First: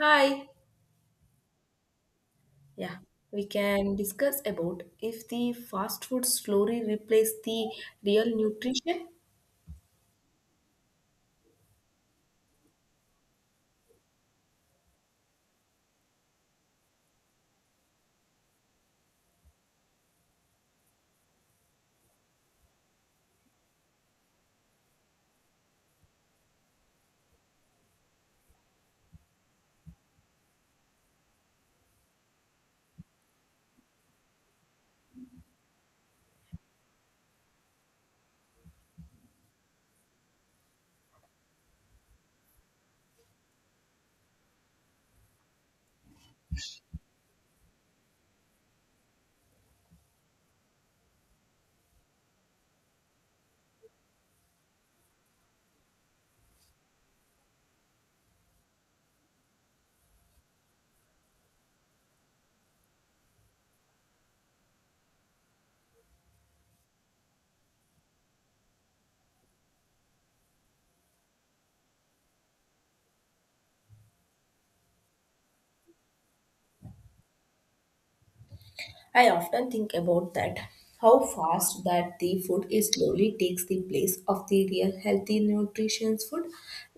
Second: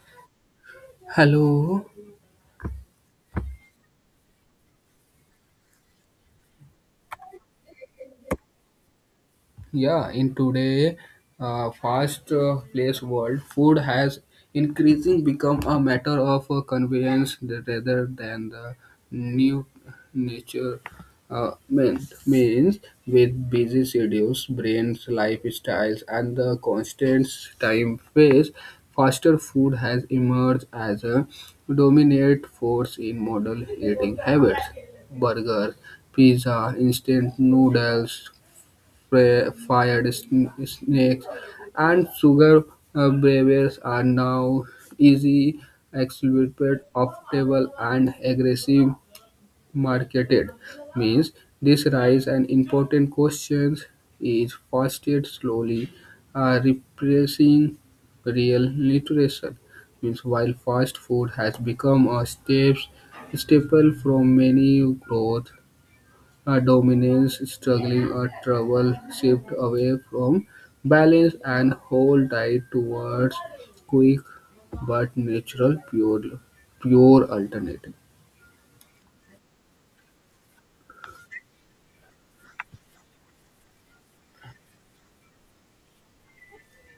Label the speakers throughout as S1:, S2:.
S1: Hi.
S2: Hello.
S1: Yeah, we can discuss about if the fast food slowly replace the real nutrition.
S2: Yeah, in today fast place world, food has increasing become a matter of convenience rather than the new nature meant. Means with busy schedules, brains, lifestyles, and the constant time phase, faster food has emerged as a dominant force in modern eating habits. Burgers, pizza, instant noodles, fired snakes, and sugar beavers are now easy exhibit affordable and aggressive marketed means this rise and important questions is fostered slowly replacing real nutrition means while fast food has become a staple from many growth a dominance struggling or trouble shift away from balance and hold tight towards quick but natural pure alternative.
S1: I often think about that. How fast that the food is slowly takes the place of the real healthy nutritious food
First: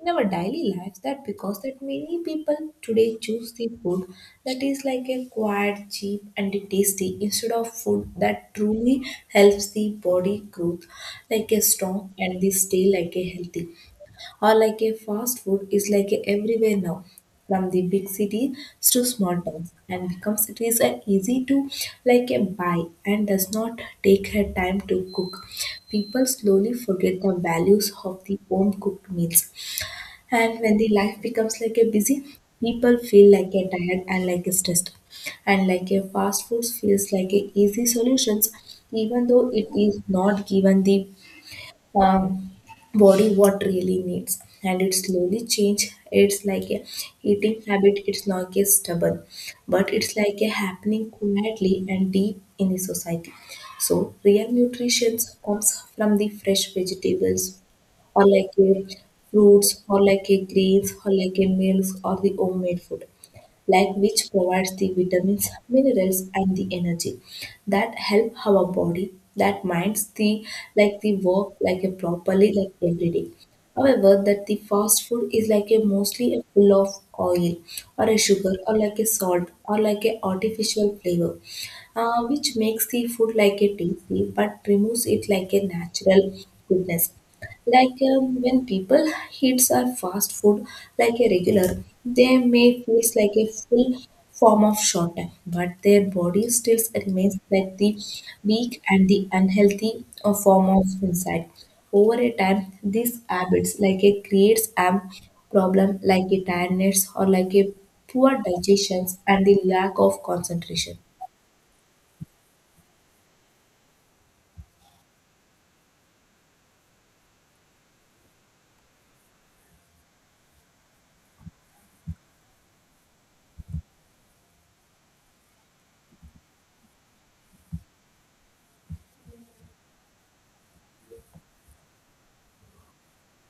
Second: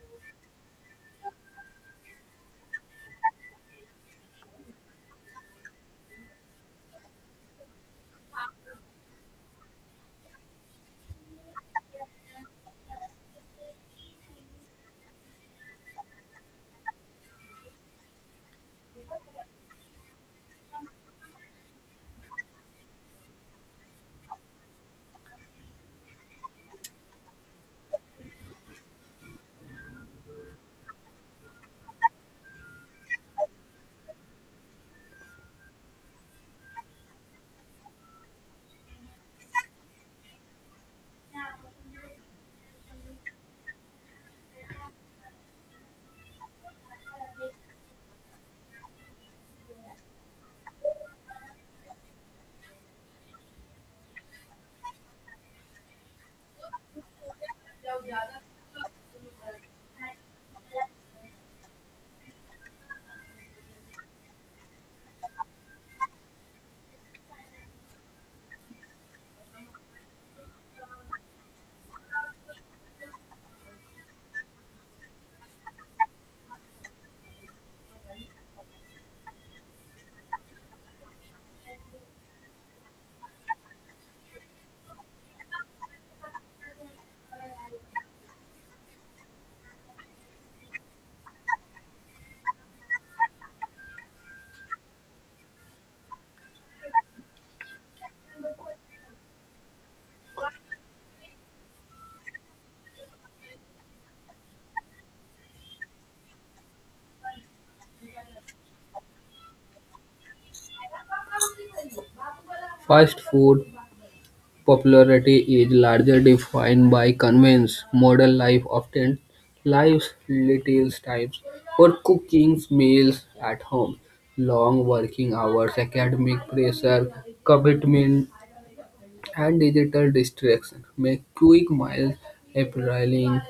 S1: in our daily lives. That because that many people today choose the food that is like a quiet, cheap, and tasty instead of food that truly helps the body growth like a strong and they stay like a healthy, or like a fast food is like a everywhere now from the big cities to small towns, and becomes it is an easy to like a buy and does not take her time to cook. People slowly forget the values of the home cooked meals, and when the life becomes like a busy, people feel like a tired and like a stressed, and like a fast food feels like a easy solutions even though it is not given the um, body what really needs. And it slowly change it's like a eating habit, it's not a stubborn but it's like a happening quietly and deep in the society. So real nutrition comes from the fresh vegetables or like a fruits or like a greens or like a meals or the homemade food, like which provides the vitamins, minerals and the energy that help our body, that minds the like the work like a properly like every day. However, that the fast food is like a mostly a full of oil or a sugar or like a salt or like a artificial flavor, which makes the food like a tasty but removes it like a natural goodness. Like when people eats a fast food like a regular, they may feel like a full form of short time, but their body still remains like the weak and the unhealthy, form of inside. Over a time these habits like a creates a problem like a tiredness or like a poor digestions and the lack of concentration.
S2: Fast food popularity is largely defined by convenience. Modern life often lives little times for cooking meals at home. Long working hours, academic pressure, commitment and digital distraction make quick meals appealing.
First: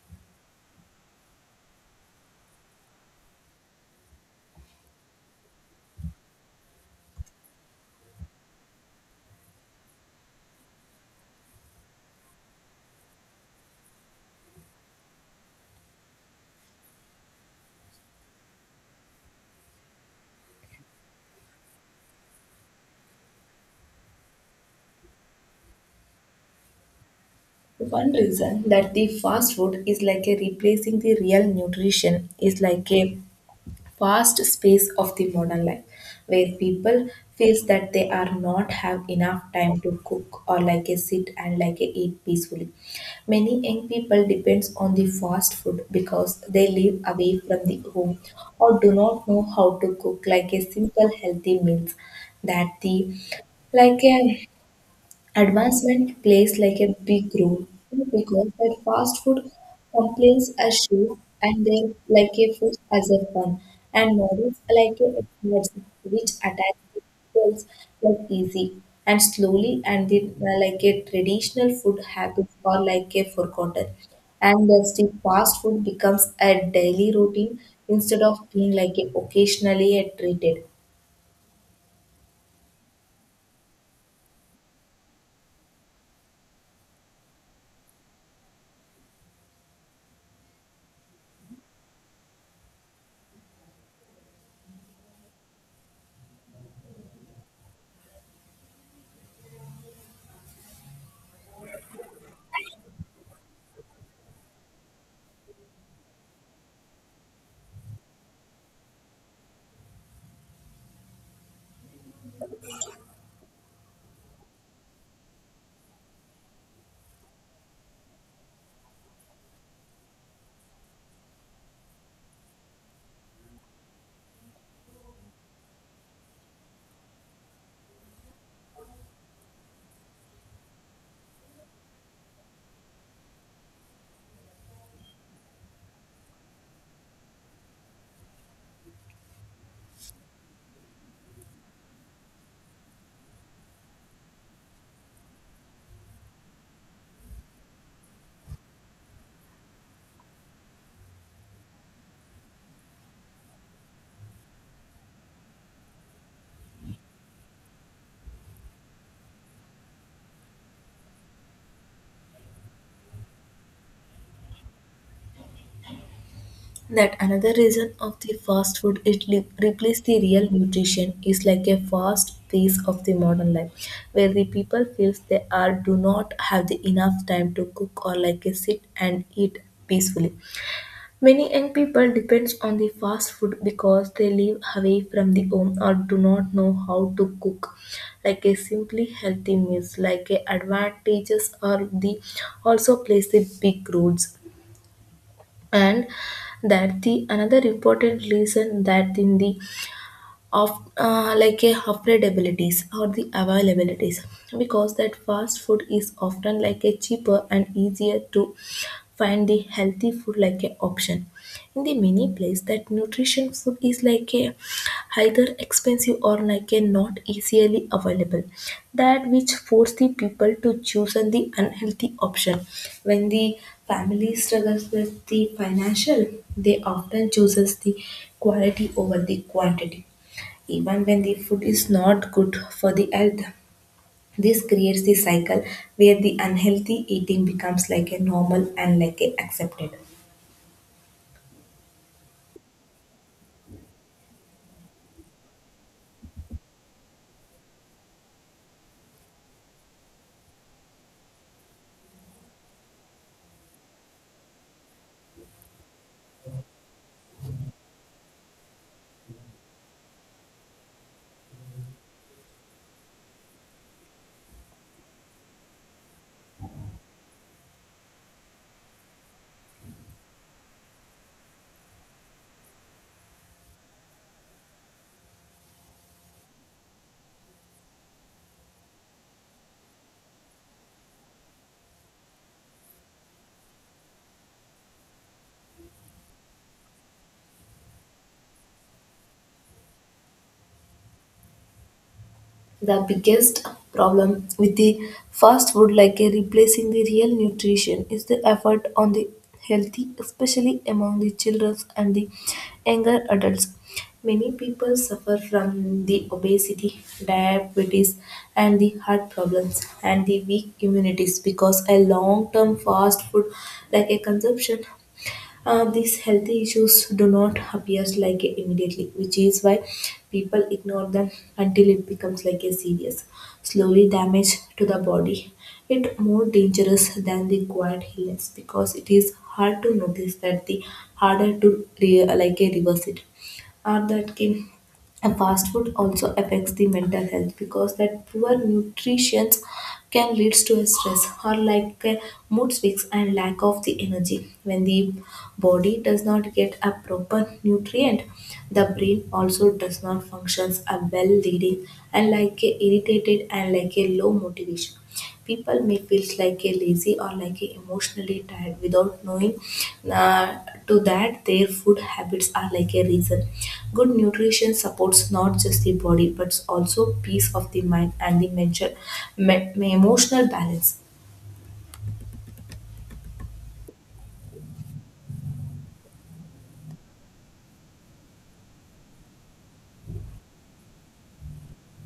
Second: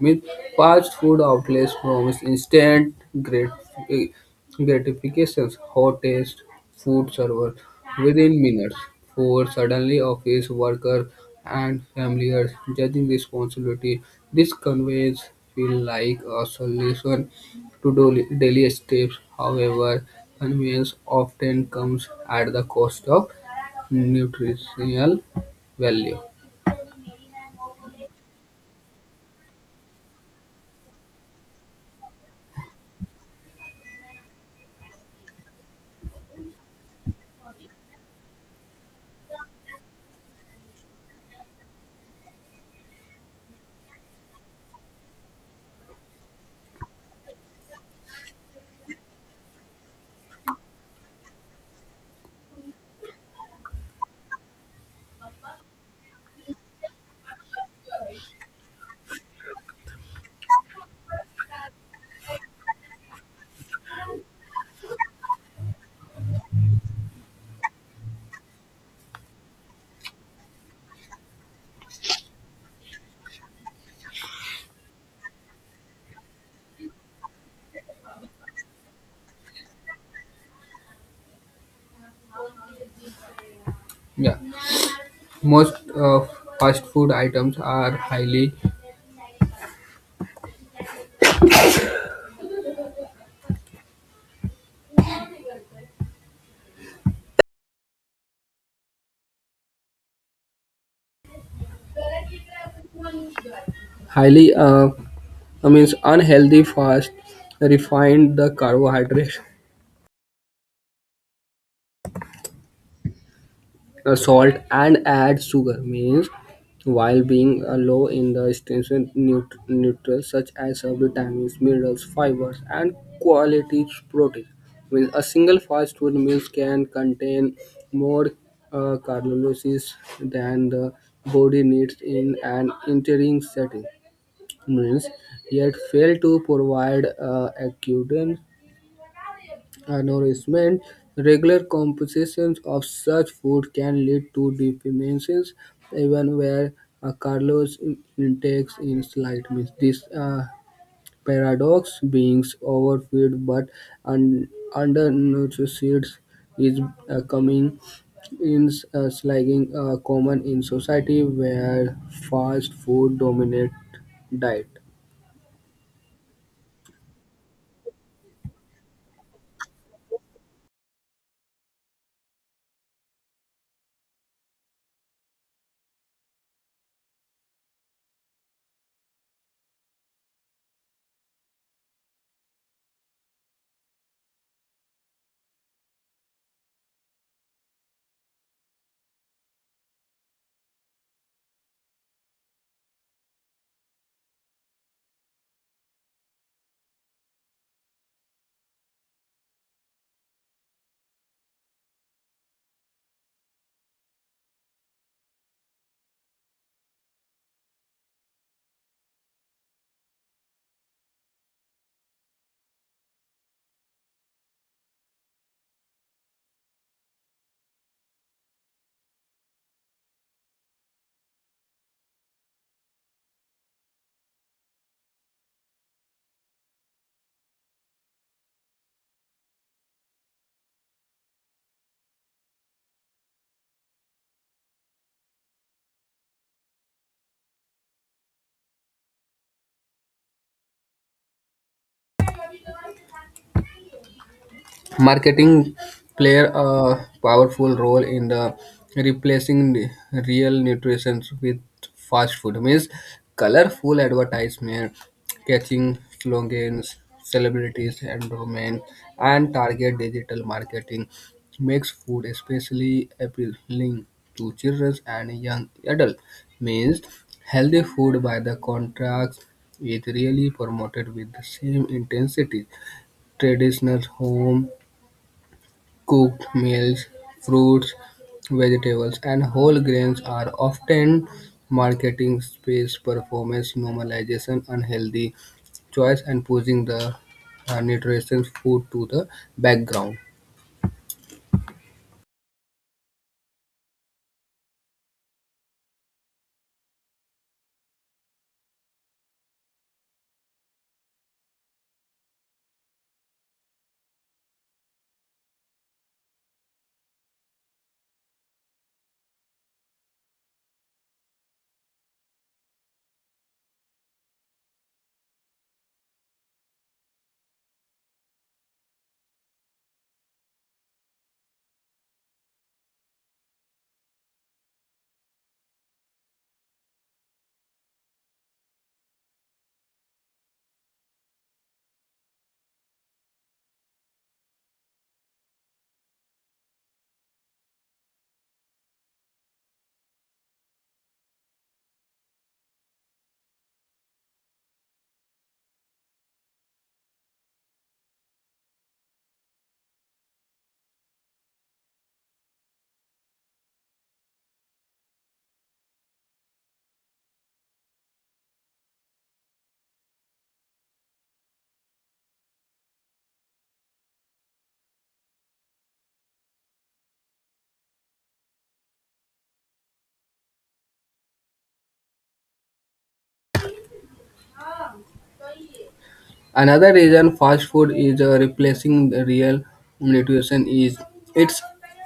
S2: With fast food outlets promise instant grat- eh, gratifications, hot taste food served within minutes. For suddenly office workers and families judging responsibility, this conveys feel like a solution to daily steps. However, convenience often comes at the cost of nutritional value.
S1: One reason that the fast food is like a replacing the real nutrition is like a vast space of the modern life, where people feels that they are not have enough time to cook or like a sit and like a eat peacefully. Many young people depends on the fast food because they live away from the home or do not know how to cook like a simple healthy meals. That the like a Advancement plays like a big role, because that fast food complains as shoe, and they like a food as a fun, and models are like a energy which attach people's like easy and slowly, and the like a traditional food habits are like a forgotten, and thus the fast food becomes a daily routine instead of being like a occasionally a treated.
S2: Yeah, most fast food items are highly I means unhealthy, fast, refined the carbohydrate salt and add sugar means while being low in the essential nutrients such as vitamins minerals fibers and quality protein means a single fast food meal can contain more calories than the body needs in an entering setting means yet fail to provide acute nourishment. Regular compositions of such food can lead to deficiencies, even where a calorie intake is slight. Means this paradox beings overfed but un- undernourished is coming in slagging common in society where fast food dominate diet.
S1: That another reason of the fast food it replace the real nutrition is like a fast pace of the modern life, where the people feels they are do not have the enough time to cook or like a sit and eat peacefully. Many young people depends on the fast food because they live away from the home or do not know how to cook like a simply healthy meals. Like a advantages or the also plays the big roles, and that the another important reason that in the of like a affordabilities or the availabilities, because that fast food is often like a cheaper and easier to find the healthy food like a option. In the many place that nutrition food is like a either expensive or like a not easily available, that which force the people to choose on the unhealthy option. When the family struggles with the financial, they often chooses the quality over the quantity, even when the food is not good for the health. This creates the cycle where the unhealthy eating becomes like a normal and like a accepted.
S2: Marketing play a powerful role in the replacing the real nutrition with fast food. Means colorful advertisement, catching slogans, celebrities, endorsements, and target digital marketing makes food especially appealing to children and young adults. Means healthy food by the contrast is really promoted with the same intensity traditional home cooked meals, fruits, vegetables, and whole grains are often marketing space performance normalization, unhealthy choice, and pushing the nutritious food to the background.
S1: The biggest problem with the fast food, like a replacing the real nutrition, is the effort on the healthy, especially among the children and the younger adults. Many people suffer from the obesity, diabetes, and the heart problems and the weak immunities because a long-term fast food, like a consumption. These healthy issues do not appear like immediately, which is why people ignore them until it becomes like a serious slowly damage to the body. It more dangerous than the quiet illness because it is hard to notice that the harder to like a reverse it or that can. And fast food also affects the mental health, because that poor nutrition can leads to a stress or like a mood swings and lack of the energy. When the body does not get a proper nutrient, the brain also does not functions a well leading, and like a irritated and like a low motivation. People may feel like a lazy or like a emotionally tired without knowing uh, to that their food habits are like a reason. Good nutrition supports not just the body but also peace of the mind and the mental, emotional balance.
S2: Another reason fast food is replacing the real nutrition is its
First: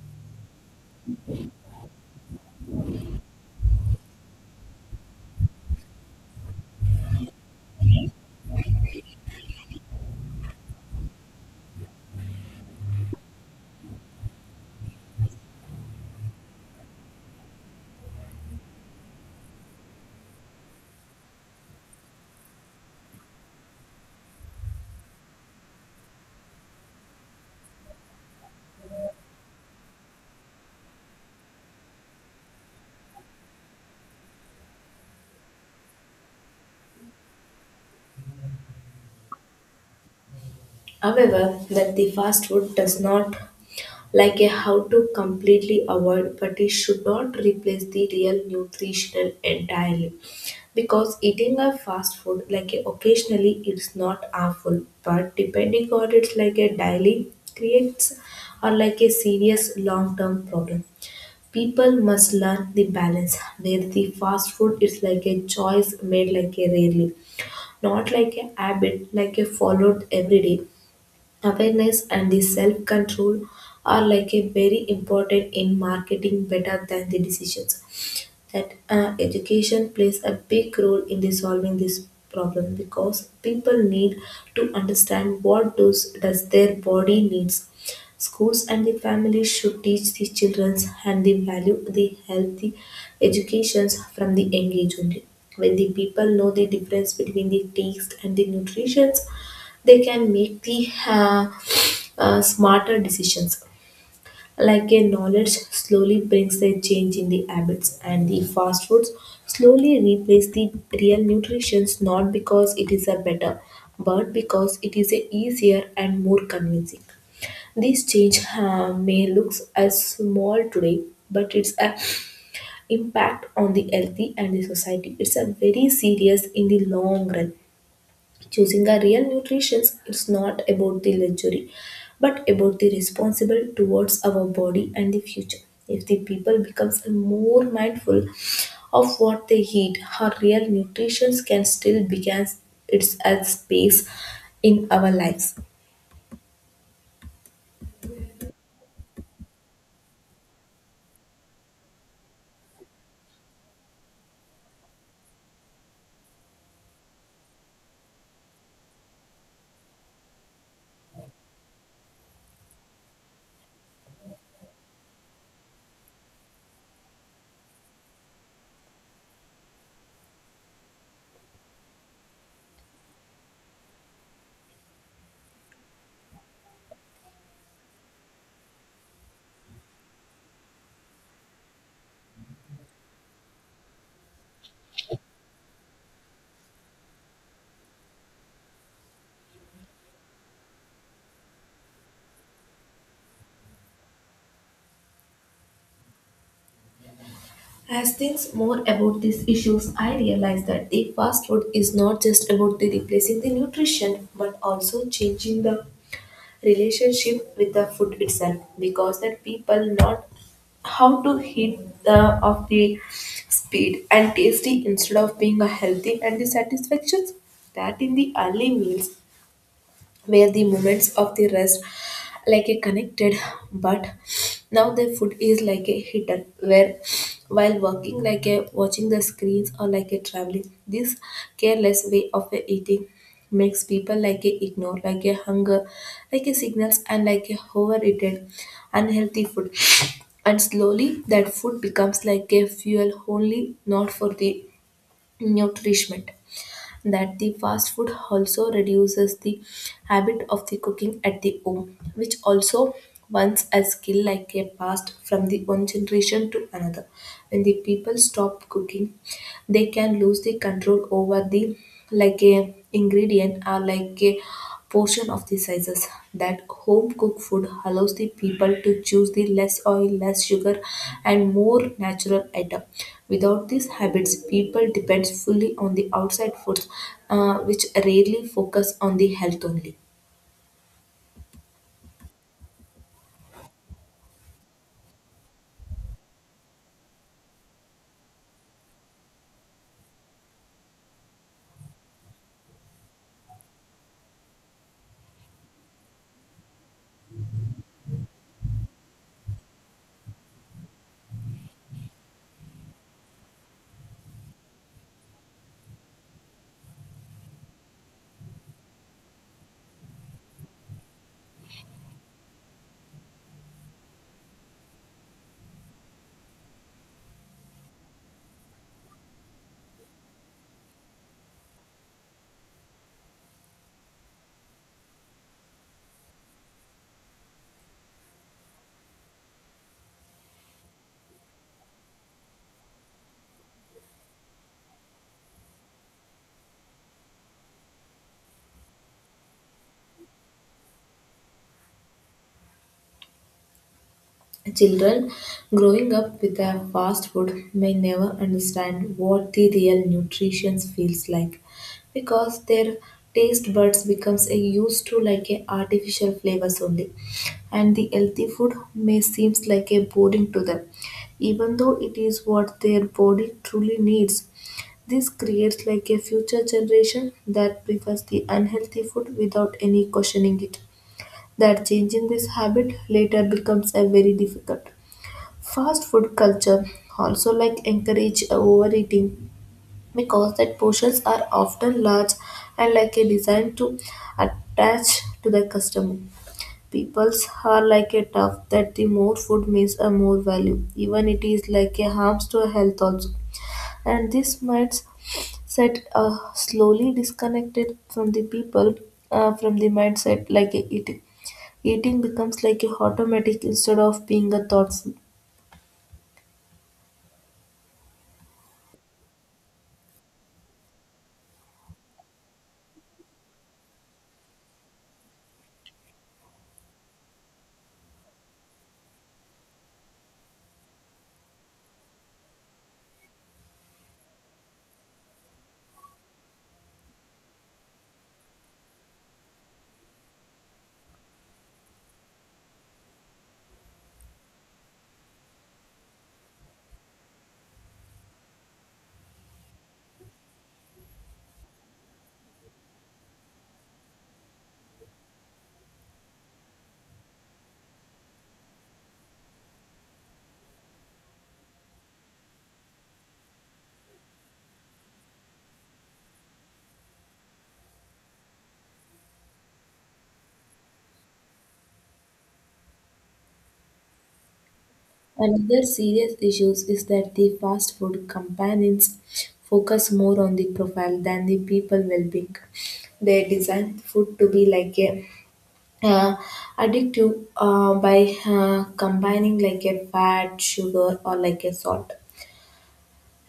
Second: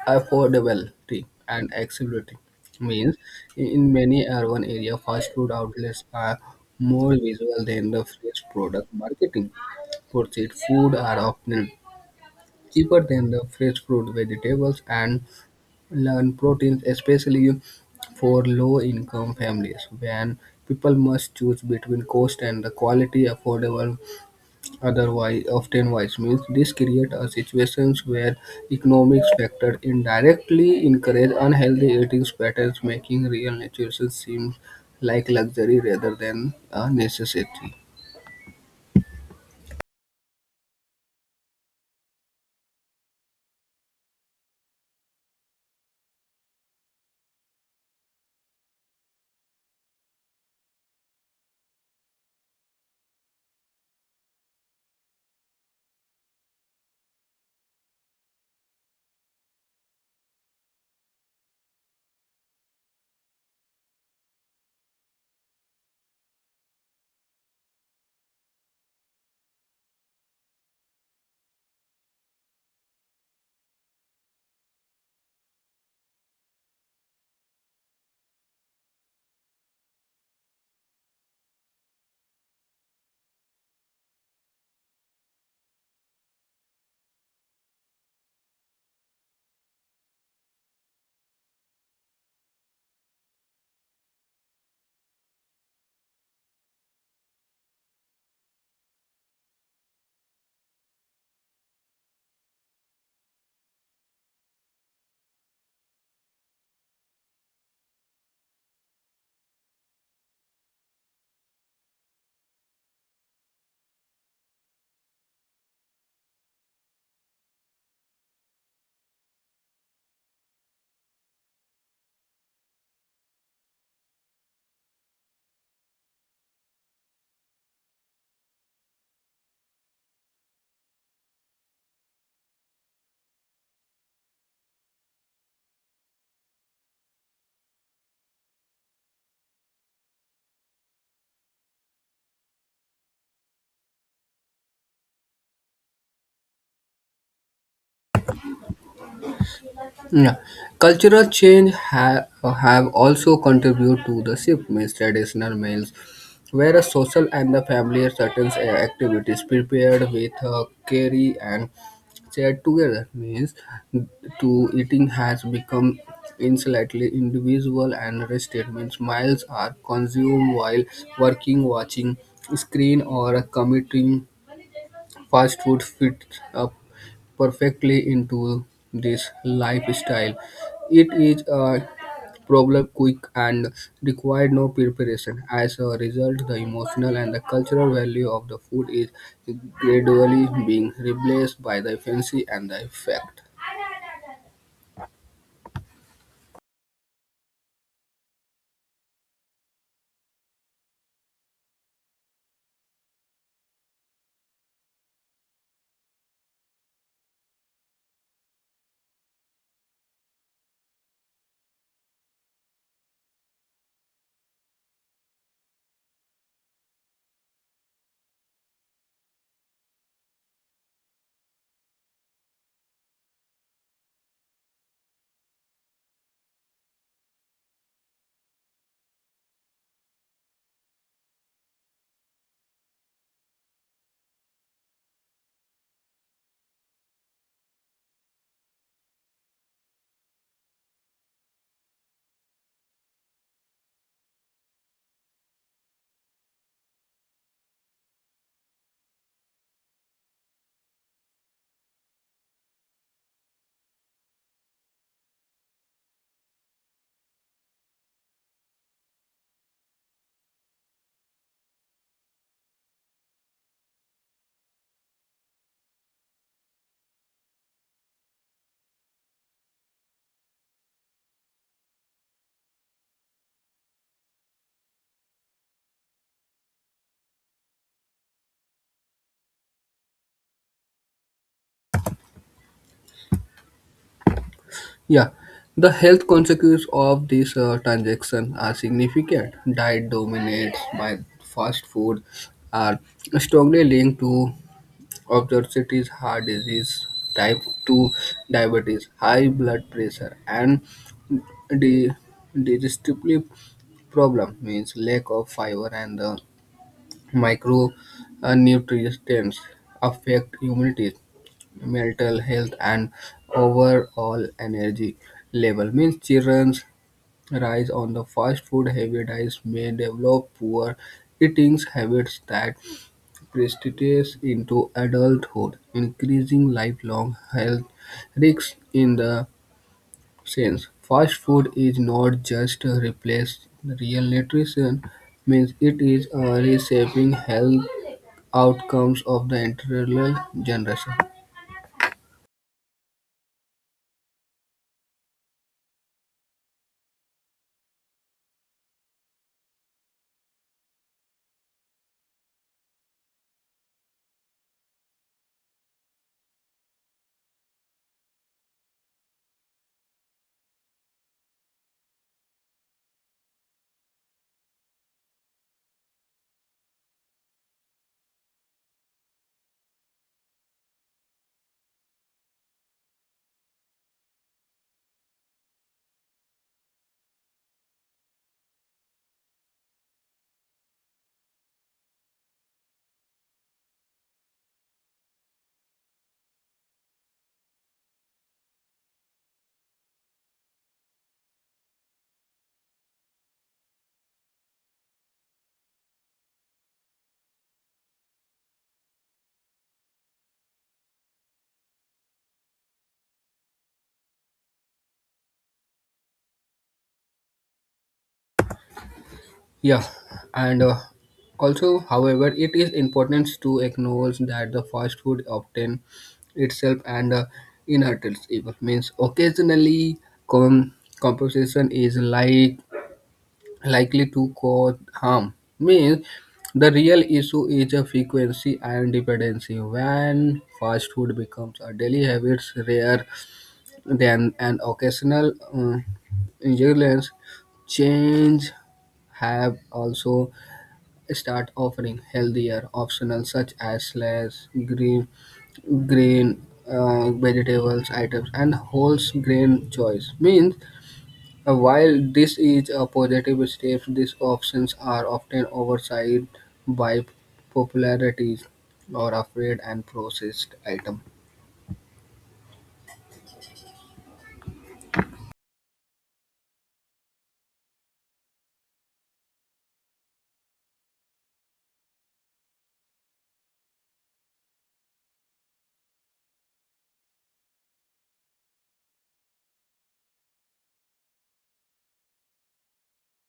S2: affordability and accessibility. Means in many urban areas, fast food outlets are more visual than the fresh product marketing. Purchased food are often cheaper than the fresh fruit, vegetables, and lean proteins, especially for low-income families. When people must choose between cost and the quality, affordable otherwise often wise means this create a situations where economic factors indirectly encourage unhealthy eating patterns making real nutrition seem like luxury rather than a necessity.
S1: However, that the fast food does not like a how to completely avoid, but it should not replace the real nutritional entirely, because eating a fast food like a occasionally it's not harmful, but depending on it's like a daily creates or like a serious long term problem. People must learn the balance where the fast food is like a choice made like a rarely, not like a habit like a followed every day. Awareness and the self control are like a very important in marketing better than the decisions. That education plays a big role in resolving this problem, because people need to understand what does their body needs. Schools and the families should teach the children and the value the healthy educations from the young age only. When the people know the difference between the taste and the nutrition, they can make the smarter decisions. Like a knowledge slowly brings a change in the habits, and the fast foods slowly replace the real nutrition, not because it is a better but because it is a easier and more convincing. This change may look as small today, but it's a impact on the healthy and the society it's a very serious in the long run. Choosing a real nutrition is not about the luxury but about the responsible towards our body and the future. If the people becomes more mindful of what they eat, how real nutrition can still begin its as space in our lives.
S2: Yeah. Cultural change have also contributed to the shift means traditional meals, where a social and the family certain activities prepared with curry and shared together means to eating has become insolently individual and rested means meals are consumed while working, watching screen or commuting. Fast food fits up perfectly into this lifestyle. It is a problem quick and required no preparation. As a result, the emotional and the cultural value of the food is gradually being replaced by the fancy and the effect.
S1: As things more about these issues, I realize that the fast food is not just about the replacing the nutrition, but also changing the relationship with the food itself. Because that people not how to hit the of the speed and tasty instead of being a healthy and the satisfactions. That in the early meals, where the moments of the rest like a connected, but now the food is like a hidden, where while working like a watching the screens or like a traveling, this careless way of a eating makes people like a ignore like a hunger like a signals and like a overeaten unhealthy food. And slowly that food becomes like a fuel only, not for the nourishment. That the fast food also reduces the habit of the cooking at the home, which also once a skill like a passed from the one generation to another. When the people stop cooking, they can lose the control over the like a ingredient or like a portion of the sizes. That home cooked food allows the people to choose the less oil, less sugar, and more natural item. Without these habits, people depends fully on the outside foods, which rarely focus on the health only.
S2: Yeah, the health consequences of this transaction are significant. Diet dominates by fast food are strongly linked to obesity is heart disease, type 2 diabetes, high blood pressure, and di- digestive problem means lack of fiber and the micro nutrients affect immunity, mental health, and overall energy level. Means children's rise on the fast food heavy diets may develop poor eating habits that precipitates into adulthood, increasing lifelong health risks in the sense. Fast food is not just a replace real nutrition, means it is reshaping health outcomes of the entire generation.
S1: Children growing up with a fast food may never understand what the real nutrition feels like, because their taste buds becomes a used to like a artificial flavors only, and the healthy food may seems like a boring to them, even though it is what their body truly needs. This creates like a future generation that prefers the unhealthy food without any questioning it, that changing this habit later becomes a very difficult. Fast food culture also like encourage overeating, because that portions are often large and like a designed to attach to the customer. People's are like a tough that the more food means a more value, even it is like a harms to health also. And this might set slowly disconnected from the people, from the mindset like a eating. Eating becomes like a automatic instead of being a thoughtful.
S2: Yeah, and also, however, it is important to acknowledge that the fast food often itself and inherits evil means occasionally compensation is like likely to cause harm means the real issue is a frequency and dependency when fast food becomes a daily habit rare than an occasional injuries change have also start offering healthier options such as slash green green vegetables items and whole grain choice means while this is a positive step these options are often oversight by popularities or afraid and processed item.
S1: Another serious issue is that the fast food companies focus more on the profile than the people well-being. They design food to be like a uh, addictive, by combining like a fat, sugar, or like a salt.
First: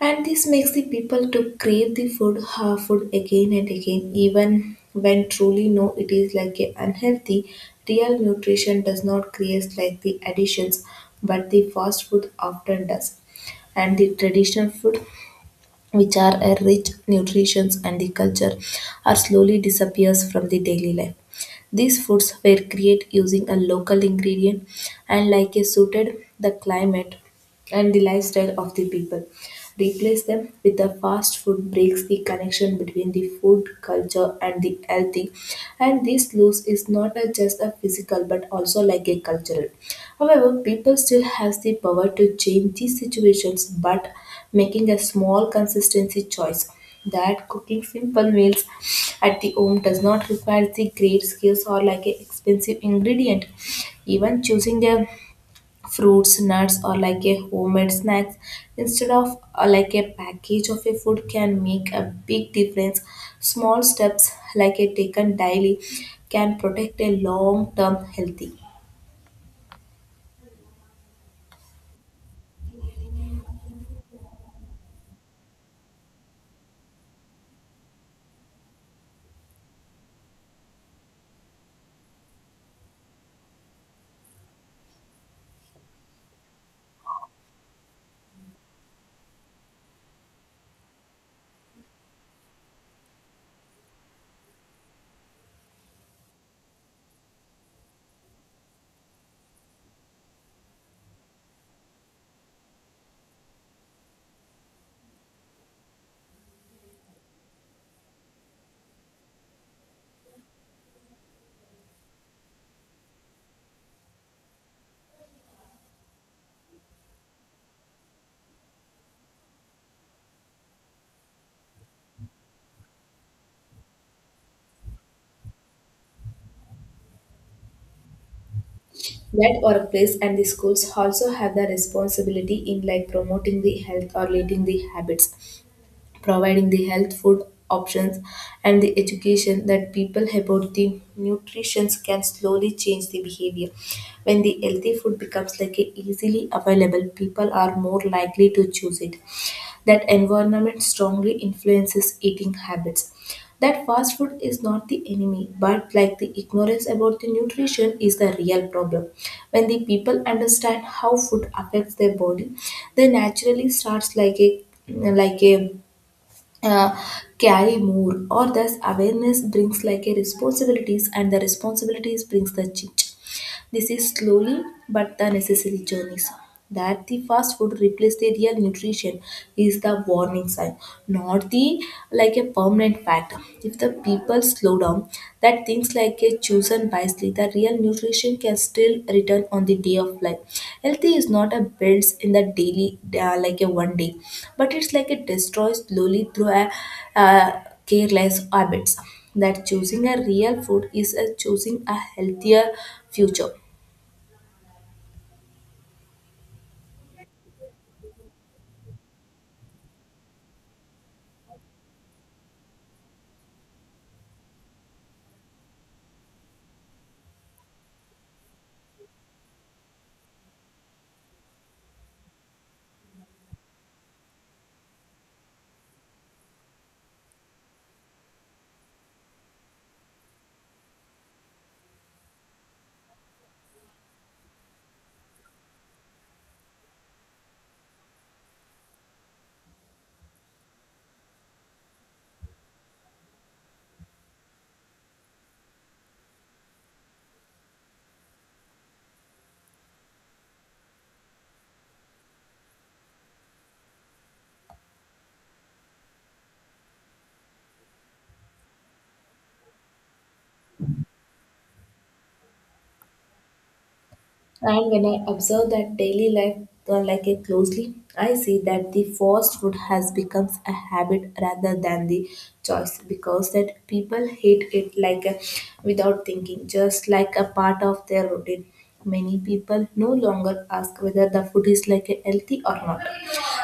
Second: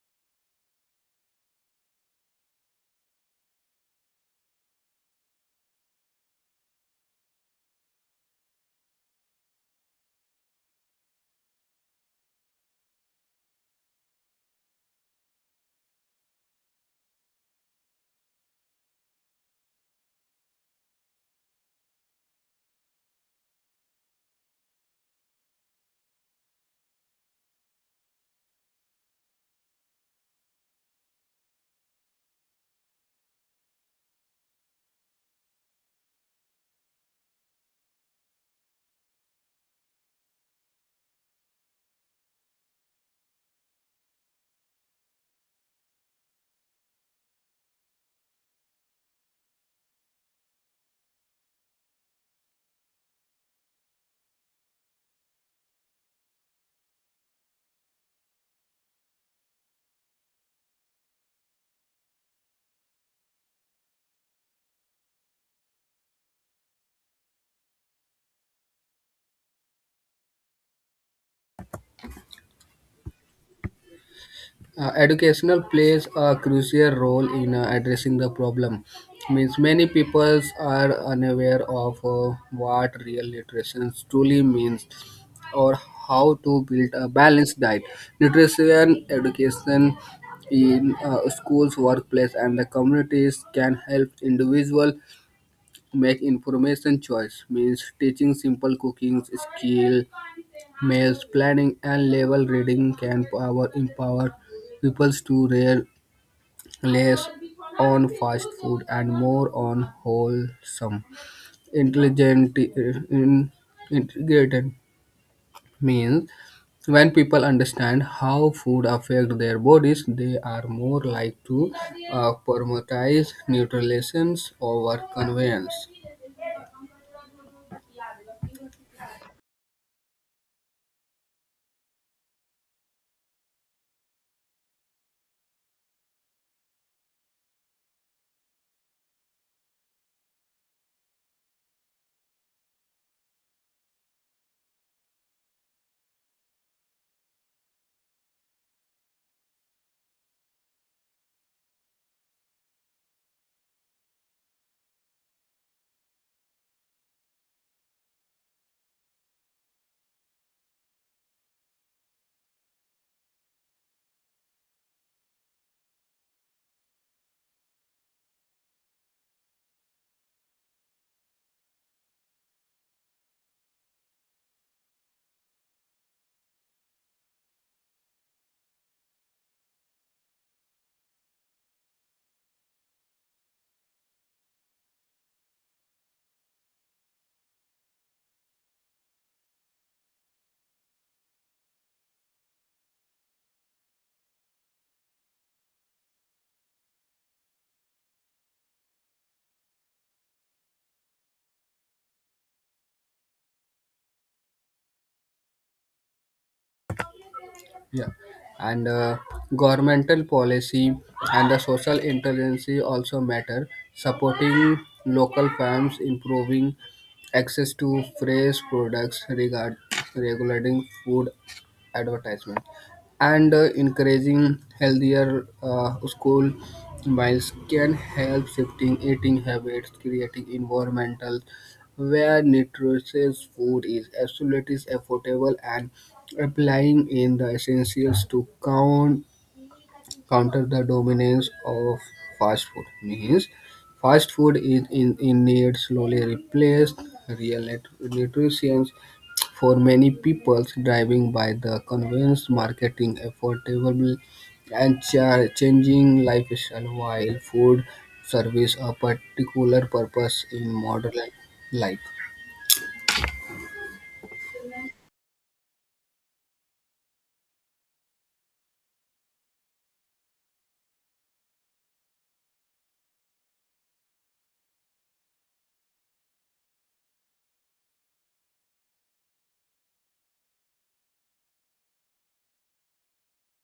S1: And this makes the people to crave the food again and again, even when truly no, it is like a unhealthy. Real nutrition does not create like the additions, but the fast food often does. And the traditional food, which are a rich nutrition and the culture, are slowly disappears from the daily life. These foods were created using a local ingredient and like a suited the climate and the lifestyle of the people. Replace them with the fast food breaks the connection between the food culture and the healthy. And this loss is not just a physical but also like a cultural. However, people still has the power to change these situations, but making a small consistency choice, that cooking simple meals at the home does not require the great skills or like a expensive ingredient. Even choosing a fruits, nuts, or like a homemade snacks instead of like a package of a food can make a big difference. Small steps like a taken daily can protect a long-term healthy.
S2: Educational plays a crucial role in addressing the problem. Means many peoples are unaware of what real nutrition truly means, or how to build a balanced diet. Nutrition education in schools, workplace, and the communities can help individual make information choice. Means teaching simple cooking skill maze planning and level reading can power empower people to rely less on fast food and more on wholesome, intelligent, integrated means. When people understand how food affects their bodies, they are more likely to prioritize nutrition over convenience.
S1: That workplace and the schools also have the responsibility in like promoting the health or leading the habits, providing the health food options and the education that people about the nutrition can slowly change the behavior. When the healthy food becomes like a easily available, people are more likely to choose it. That environment strongly influences eating habits. That fast food is not the enemy, but like the ignorance about the nutrition is the real problem. When the people understand how food affects their body, they naturally starts like a uh, carry more, or thus awareness brings like a responsibilities, and the responsibilities brings the change. This is slowly but the necessary journey, sir. That the fast food replace the real nutrition is the warning sign, not the like a permanent fact. If the people slow down, that things like a chosen wisely, the real nutrition can still return on the day of life. Healthy is not a builds in the daily like a one day, but it's like it destroys slowly through a uh, careless habits that choosing a real food is a choosing a healthier future.
S2: Yeah, and governmental policy and the social intelligence also matter. Supporting local farms, improving access to fresh products, regulating food advertisement and encouraging healthier school meals can help shifting eating habits creating environmental where nutritious food is absolutely affordable and applying in the essentials to counter the dominance of fast food. Means fast food is in need slowly replaced real nutrition for many people driving by the convenience marketing affordable and changing lifestyle while food serves a particular purpose in modern life.
S1: And when I observe that daily life like it closely, I see that the fast food has become a habit rather than the choice, because that people hate it like a, without thinking, just like a part of their routine. Many people no longer ask whether the food is like a healthy or not.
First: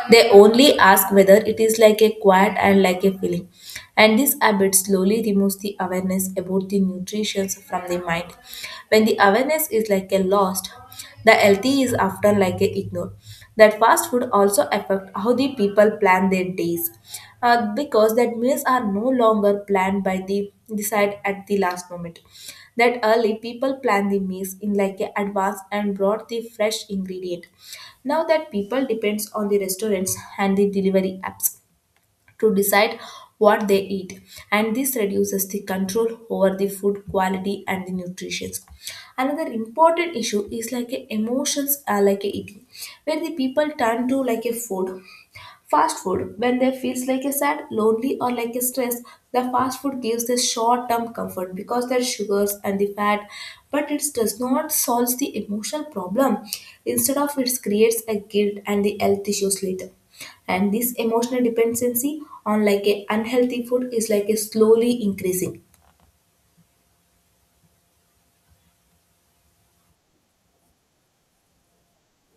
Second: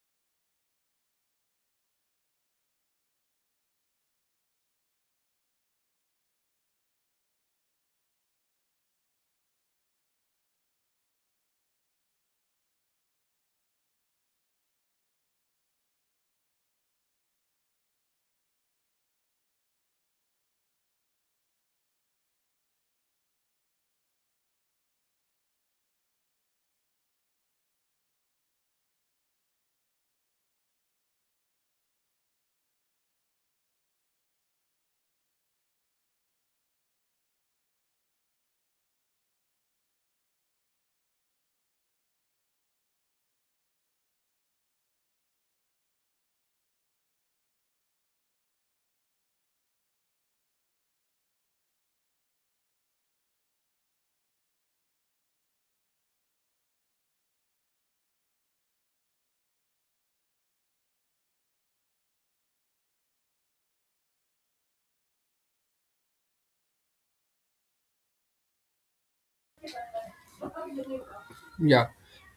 S1: They only ask whether it is like a quiet and like a feeling. And this habit slowly removes the awareness about the nutrition from the mind. When the awareness is like a lost, the healthy is often like a ignored. That fast food also affect how the people plan their days, because that meals are no longer planned by the decide at the last moment. That early people plan the meals in like a advance and brought the fresh ingredient. Now that people depends on the restaurants and the delivery apps to decide what they eat, and this reduces the control over the food quality and the nutrition. Another important issue is like a emotions are like a eating, where the people turn to like a food. Fast food, when they feels like a sad, lonely, or like a stress, the fast food gives the short-term comfort because there are sugars and the fat, but it does not solve the emotional problem. Instead of it creates a guilt and the health issues later. And this emotional dependency on like a unhealthy food is like a slowly increasing.
S2: Yeah,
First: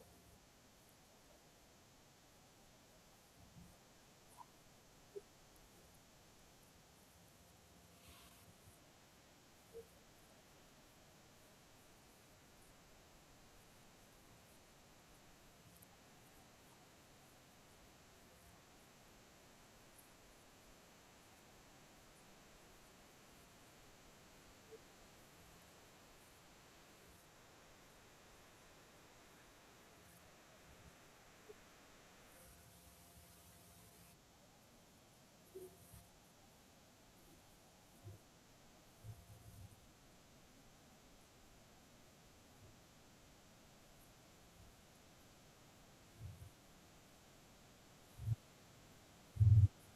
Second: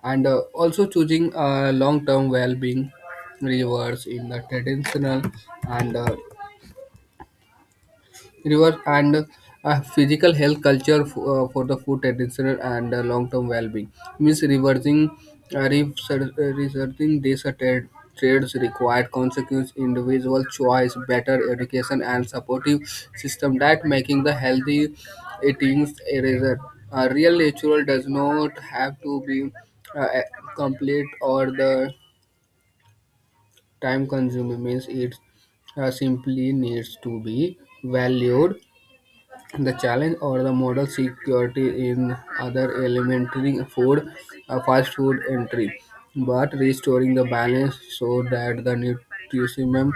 S2: and also choosing long-term well-being rewards in the traditional and river and a physical health culture for the food traditional and long-term well-being means reversing researching these trades required consequence individual choice better education and supportive system that making the healthy eating a result a real ritual does not have to be uh, a- complete or the time consuming means it simply needs to be valued the challenge or the model security in other elementary food, fast food entry, but restoring the balance so that the nutrition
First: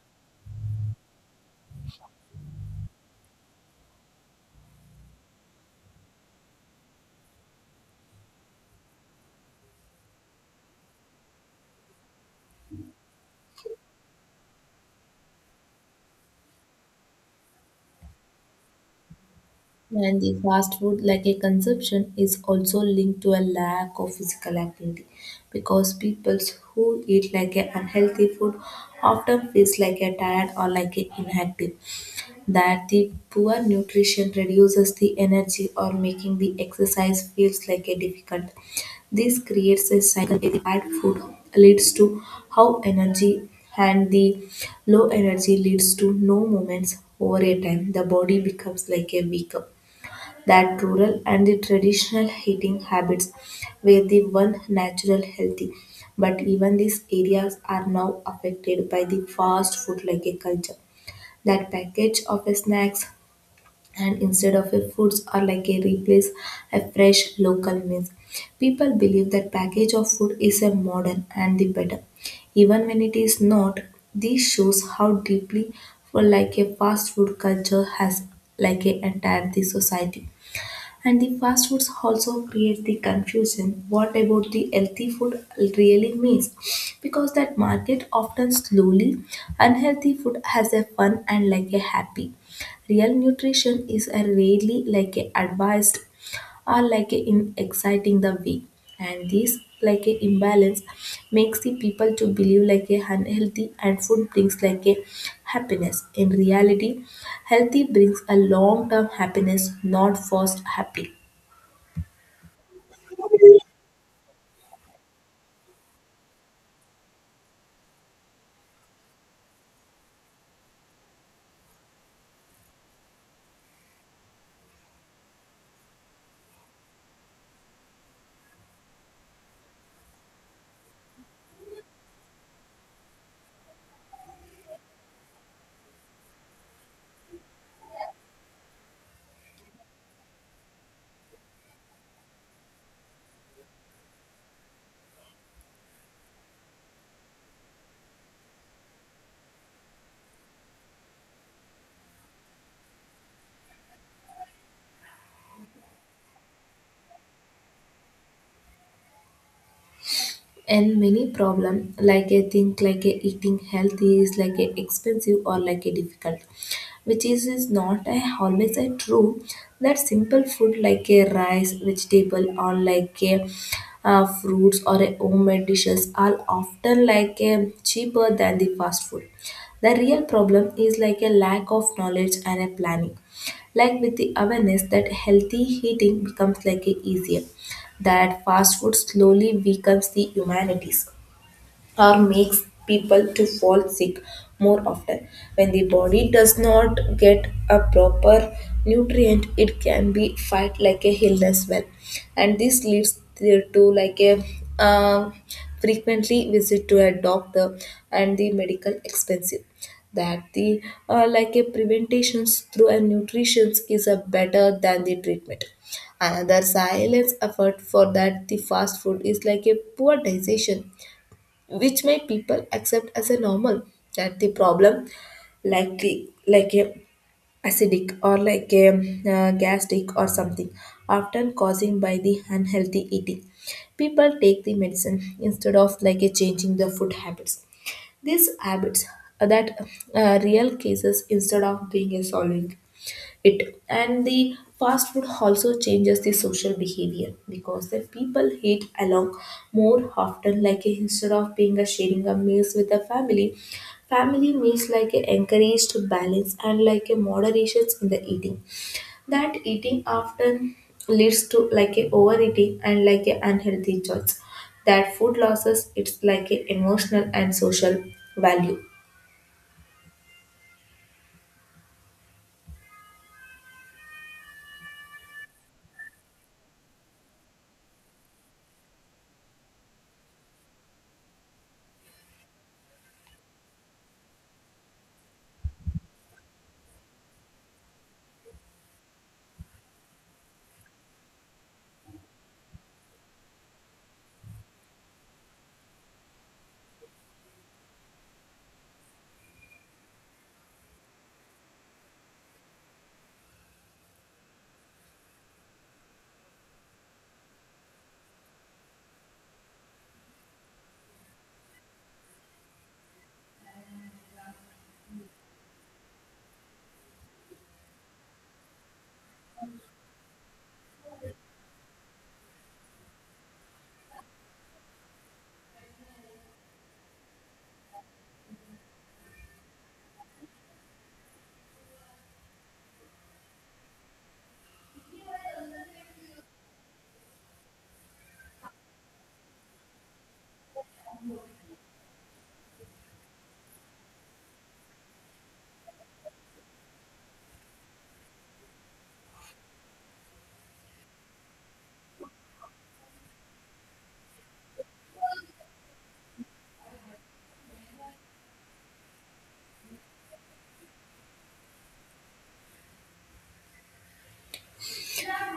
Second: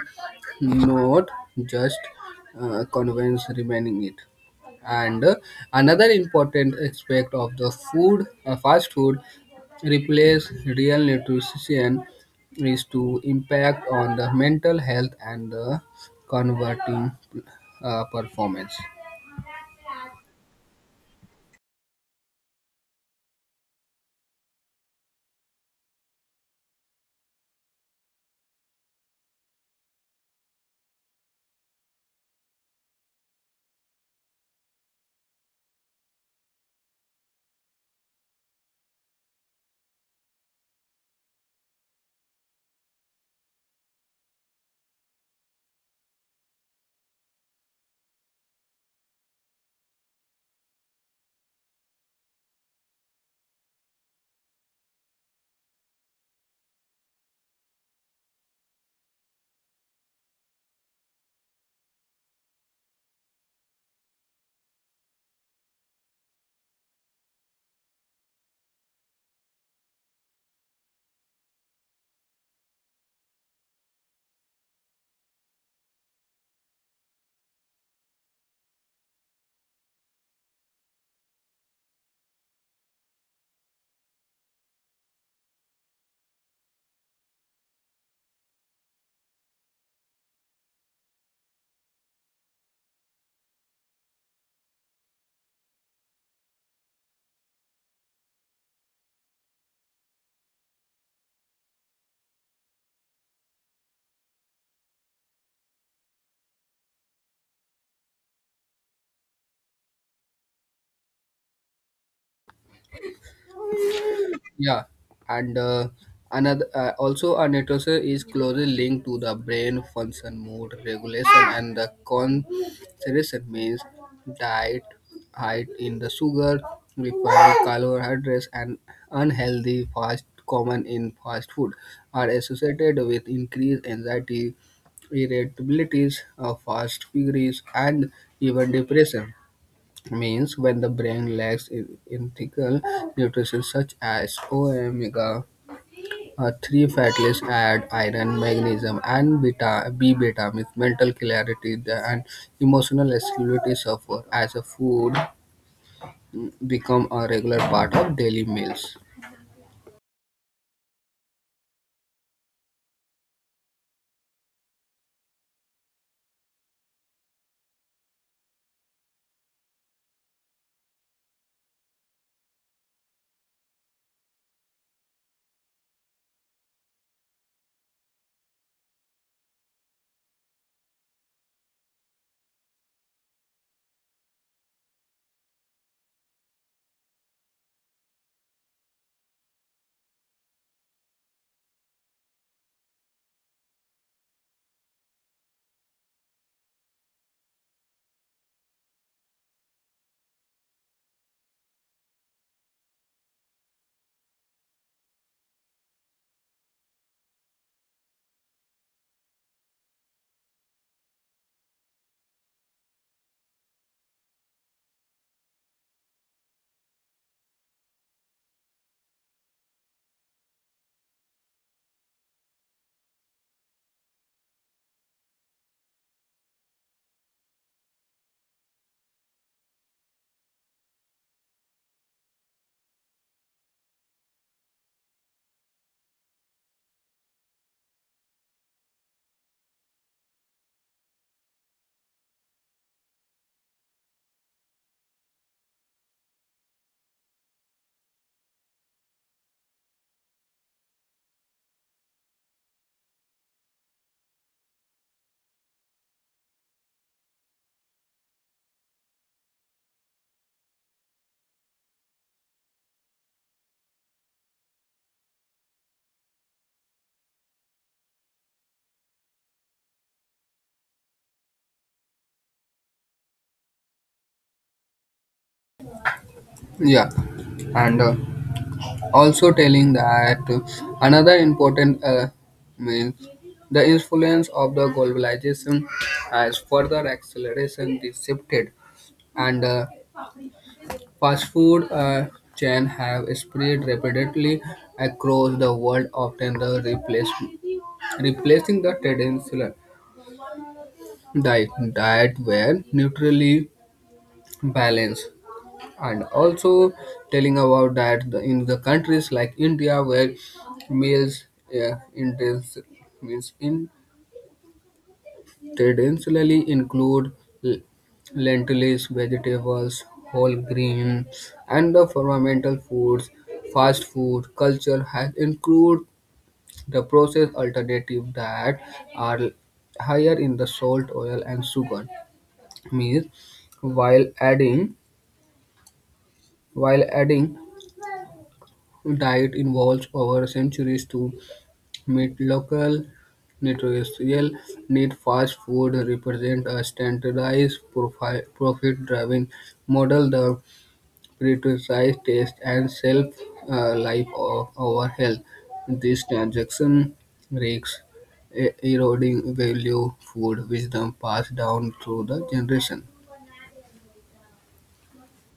S2: not just convince remaining it. And another important aspect of the fast food, replace real nutrition is to impact on the mental health and the converting performance.
S1: And the fast food like a consumption is also linked to a lack of physical activity, because people who eat like a unhealthy food often feels like a tired or like a inactive. That the poor nutrition reduces the energy or making the exercise feels like a difficult. This creates a cycle where the bad food leads to how energy, and the low energy leads to no movements over a time. The body becomes like a weak. That rural and the traditional heating habits were the one natural healthy, but even these areas are now affected by the fast food like a culture. That package of a snacks and instead of a foods are like a replace a fresh local meals. People believe that package of food is a modern and the better, even when it is not. This shows how deeply for like a fast food culture has like a entire the society. And the fast foods also create the confusion. What about the healthy food really means? Because that market often slowly unhealthy food has a fun and like a happy. Real nutrition is a really like a advised or like a in exciting the way. And this like a imbalance makes the people to believe like a unhealthy and food brings like a happiness. In reality, healthy brings a long term happiness, not fast happy.
S2: Yeah, and another also a neuroscience is closely linked to the brain function, mood regulation, and the concentration means diet, high in the sugar, refined carbohydrates, and unhealthy fast common in fast food are associated with increased anxiety, irritabilities, fast figures, and even depression means when the brain lacks ethical nutrition such as omega-3 fatty acids, add iron, magnesium, and beta B vitamins, mental clarity and emotional stability suffer as a food become a regular part of daily meals.
S1: And many problem like a think like a eating healthy is like a expensive or like a difficult, which is not a always a true. That simple food like a rice vegetable or like a fruits or a homemade dishes are often like a cheaper than the fast food. The real problem is like a lack of knowledge and a planning. Like with the awareness, that healthy eating becomes like a easier. That fast food slowly weakens the humanities or makes people to fall sick more often. When the body does not get a proper nutrient, it can be fight like a illness well. And this leads there to like a um frequently visit to a doctor and the medical expensive. That the like a preventations through a nutrition is a better than the treatment. Another silence effort for that the fast food is like a poor digestion, which made people accept as a normal. That the problem likely like a acidic or like a gastric or something, often causing by the unhealthy eating. People take the medicine instead of like a changing the food habits. These habits are that real cases instead of being a solving it. And the fast food also changes the social behavior, because the people eat along more often like a, instead of being a sharing a meals with the family. Family meals like a encouraged balance and like a moderation in the eating. That eating often leads to like a overeating and like a unhealthy choice. That food losses it's like a emotional and social value.
S2: Yeah, and also telling that another important means the influence of the globalization has further acceleration this shifted and fast food chain have spread rapidly across the world often the replacing the traditional diet were neutrally balanced and also telling about that in the countries like India where meals yeah, means intentionally include l- lentils, vegetables, whole grain, and the fundamental foods. Fast food culture has included the processed alternative that are higher in the salt, oil, and sugar. Means while adding while adding diet involves over centuries to meet local nutritional need. Fast food represent a standardized, profit-driven model that prioritizes taste and shelf-life of our health. This transaction risks eroding value food wisdom passed down through the generation.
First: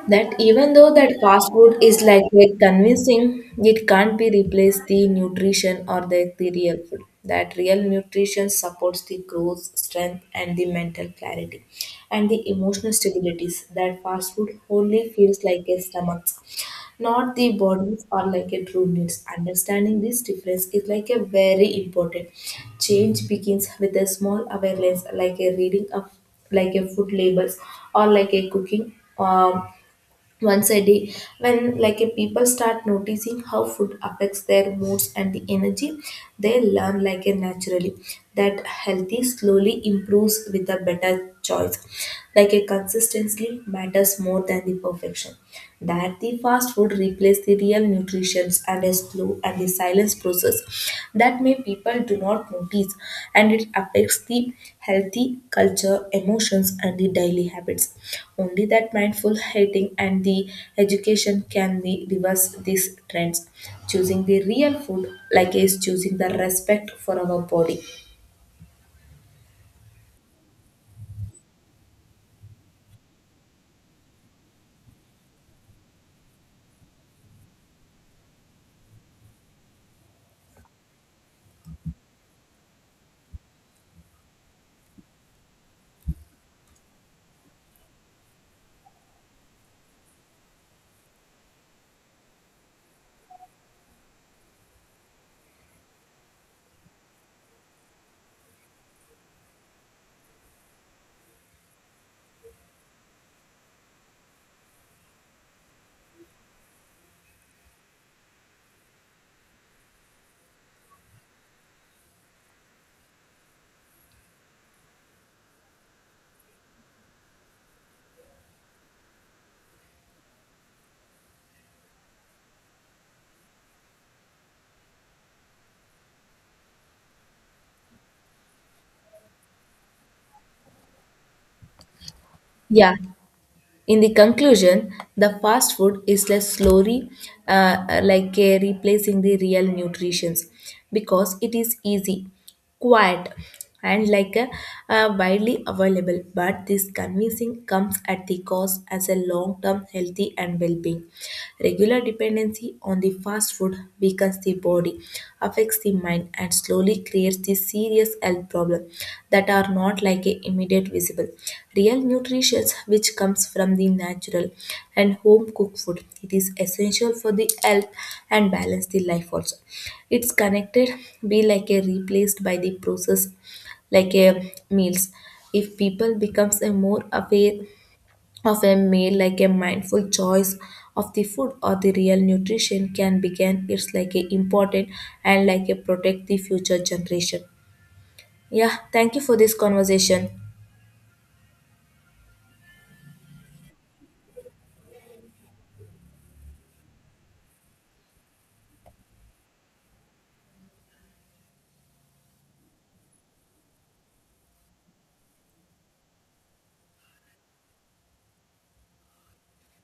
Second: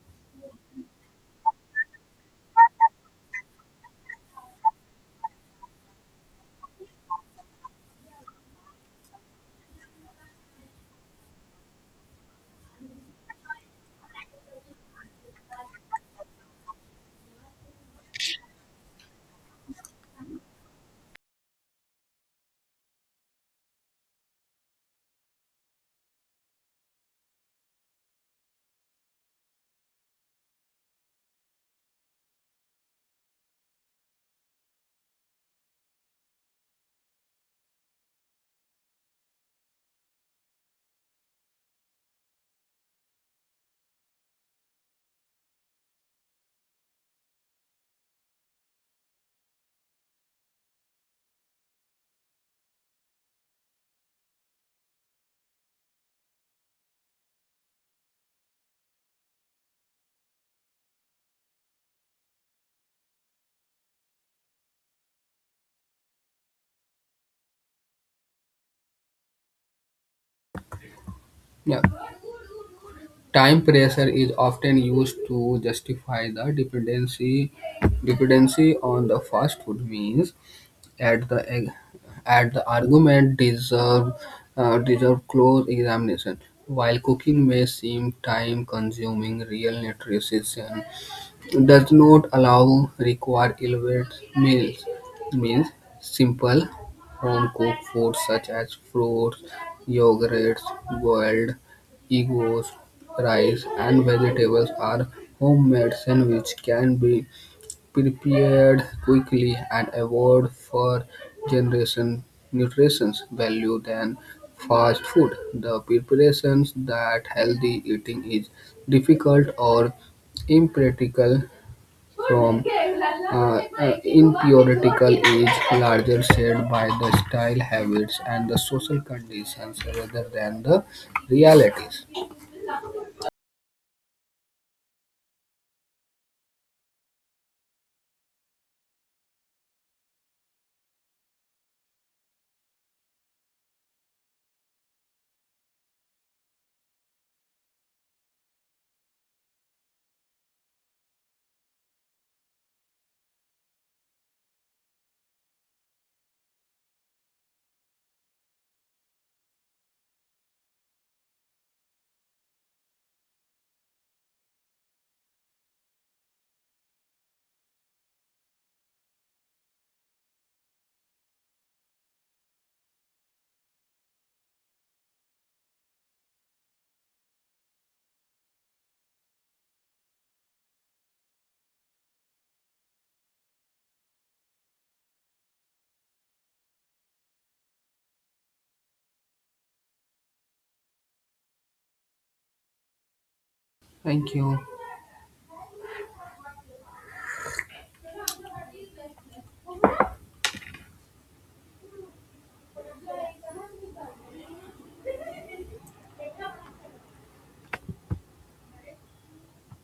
S1: That even though that fast food is like very convincing, it can't be replaced the nutrition or the real food. That real nutrition supports the growth, strength, and the mental clarity, and the emotional stabilities that fast food only feels like a stomach, not the bodies or like a true needs. Understanding this difference is like a very important. Change begins with a small awareness, like a reading of like a food labels or like a cooking once a day. When like a people start noticing how food affects their moods and the energy, they learn like a naturally that healthy slowly improves with a better choice. Like a consistency matters more than the perfection. That the fast food replaces the real nutrition and a slow and the silence process that may people do not notice, and it affects the healthy culture emotions and the daily habits. Only that mindful eating and the education can the reverse these trends. Choosing the real food like is choosing the respect for our body.
S2: Yeah. Time pressure is often used to justify the dependency on the fast food meals at the argument deserve deserve close examination. While cooking may seem time consuming, real nutrition does not allow require elaborate meals, means simple home-cooked foods such as fruits, yogurts, boiled eggs, rice, and vegetables are homemade sandwiches can be prepared quickly and avoid for generation nutrition value than fast food. The preparations that healthy eating is difficult or impractical from impuritical is larger shaped by the style habits and the social conditions rather than the realities.
S1: Yeah, in the conclusion, the fast food is less slowly like replacing the real nutritions, because it is easy, quiet, and like a, widely available. But this convincing comes at the cost as a long-term healthy and well-being. Regular dependency on the fast food weakens the body, affects the mind, and slowly creates the serious health problem that are not like a immediate visible. Real nutrition, which comes from the natural and home cooked food, it is essential for the health and balance the life. Also, it's connected be like a replaced by the process like a meals. If people becomes a more aware of a meal like a mindful choice of the food or the real nutrition can begin, it's like a important and like a protect the future generation. Yeah, thank you for this conversation.
S2: Thank you.